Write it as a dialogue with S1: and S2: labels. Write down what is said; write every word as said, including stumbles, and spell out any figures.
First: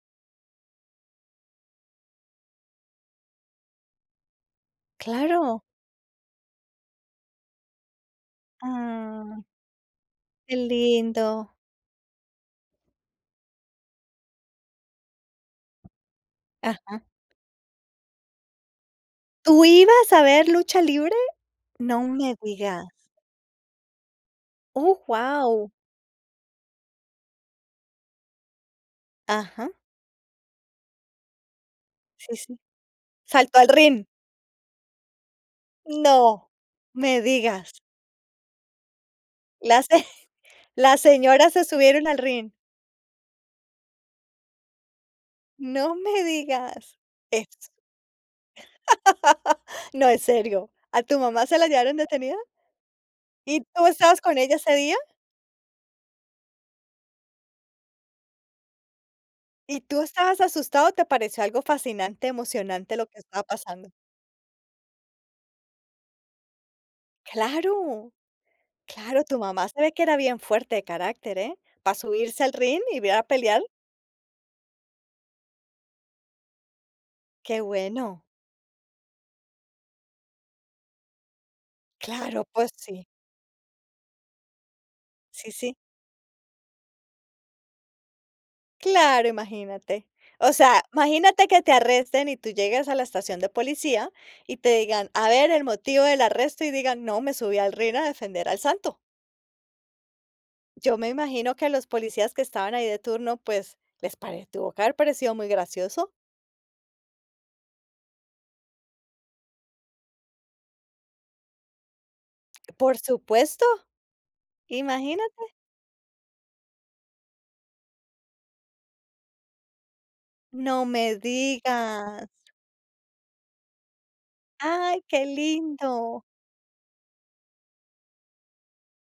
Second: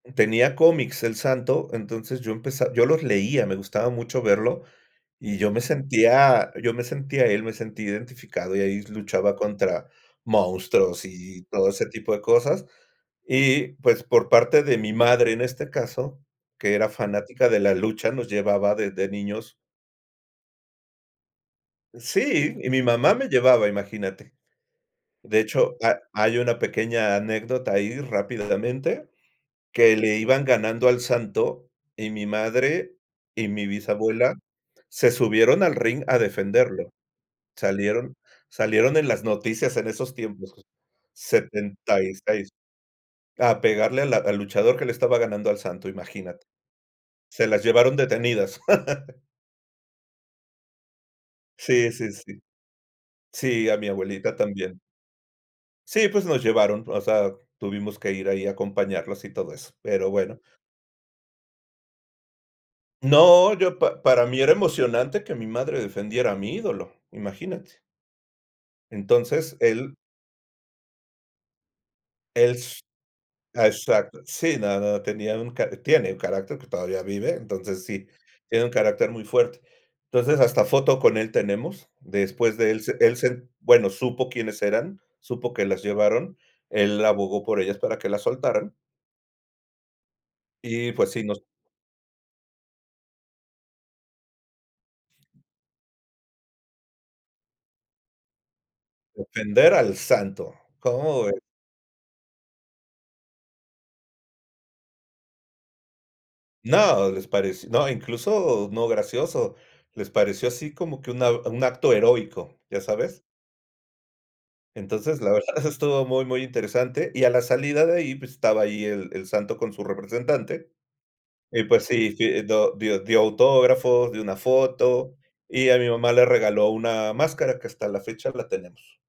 S1: Tenía cómics, El Santo, entonces yo empeza yo los leía, me gustaba mucho verlo. Y yo
S2: Claro.
S1: me sentía yo me sentía él me sentía identificado, y ahí luchaba
S2: Ah.
S1: contra
S2: Qué
S1: monstruos y
S2: lindo.
S1: todo ese tipo de cosas. Y pues, por parte de mi madre, en este caso, que era
S2: Ajá.
S1: fanática de la lucha, nos llevaba desde niños.
S2: ¿Tú ibas a ver lucha libre? No me
S1: Sí, y mi
S2: digas.
S1: mamá me llevaba, imagínate.
S2: Oh,
S1: De
S2: guau.
S1: hecho, ha hay una pequeña anécdota ahí rápidamente,
S2: Ajá.
S1: que le iban ganando al Santo, y mi
S2: Sí, sí.
S1: madre y
S2: ¿Saltó
S1: mi
S2: al rin?
S1: bisabuela se subieron al ring a
S2: ¡No!
S1: defenderlo.
S2: me digas.
S1: Salieron salieron en las noticias
S2: Las
S1: en
S2: se
S1: esos tiempos
S2: las señoras se
S1: setenta
S2: subieron
S1: y
S2: al
S1: seis.
S2: ring.
S1: A pegarle a la al luchador que le estaba ganando al Santo,
S2: No me
S1: imagínate.
S2: digas. Es
S1: Se las llevaron detenidas.
S2: No, ¿en serio? ¿A tu mamá se la
S1: Sí,
S2: llevaron
S1: sí, sí.
S2: detenida? ¿Y
S1: Sí, a
S2: tú
S1: mi
S2: estabas
S1: abuelita
S2: con ella ese
S1: también.
S2: día?
S1: Sí, pues, nos llevaron. O sea, tuvimos que ir ahí a acompañarlos y todo eso,
S2: ¿Y tú
S1: pero bueno.
S2: estabas asustado o te pareció algo fascinante, emocionante, lo que estaba
S1: No, yo
S2: pasando?
S1: pa para mí era emocionante que mi madre defendiera a mi ídolo, imagínate.
S2: Claro. Claro, tu
S1: Entonces,
S2: mamá se ve
S1: él
S2: que era bien fuerte de carácter, ¿eh?, para subirse al
S1: Es
S2: rin. y ve a pelear.
S1: exacto. Sí, no, no, tenía un ca tiene un carácter que todavía vive,
S2: Qué
S1: entonces sí,
S2: bueno.
S1: tiene un carácter muy fuerte. Entonces, hasta foto con él tenemos,
S2: Claro,
S1: después
S2: pues
S1: de él se
S2: sí.
S1: él se bueno, supo quiénes eran,
S2: Sí,
S1: supo que
S2: sí.
S1: las llevaron, él abogó por ellas para que las soltaran.
S2: Claro, imagínate. O sea,
S1: Y pues sí, nos
S2: imagínate que te arresten y tú llegues a la estación de policía, y te digan: "A ver el motivo del arresto", y digan: "No, me subí al ring a defender al Santo".
S1: Defender al Santo,
S2: Yo me
S1: ¿cómo ves?
S2: imagino que a los policías que estaban ahí de turno, pues, les pare tuvo que haber parecido muy gracioso.
S1: No, les pareció no, incluso, no gracioso, les pareció así como que un ao acto heroico, ¿ya
S2: Por
S1: sabes?
S2: supuesto,
S1: Entonces, la
S2: imagínate.
S1: verdad eso estuvo muy, muy interesante, y a la salida de ahí, pues, estaba ahí el El Santo con su representante.
S2: No me
S1: Y pues sí
S2: digas.
S1: sí do dio dio autógrafos, dio una
S2: Ay,
S1: foto,
S2: qué
S1: y a mi mamá
S2: lindo.
S1: le regaló una máscara, que hasta la fecha la tenemos.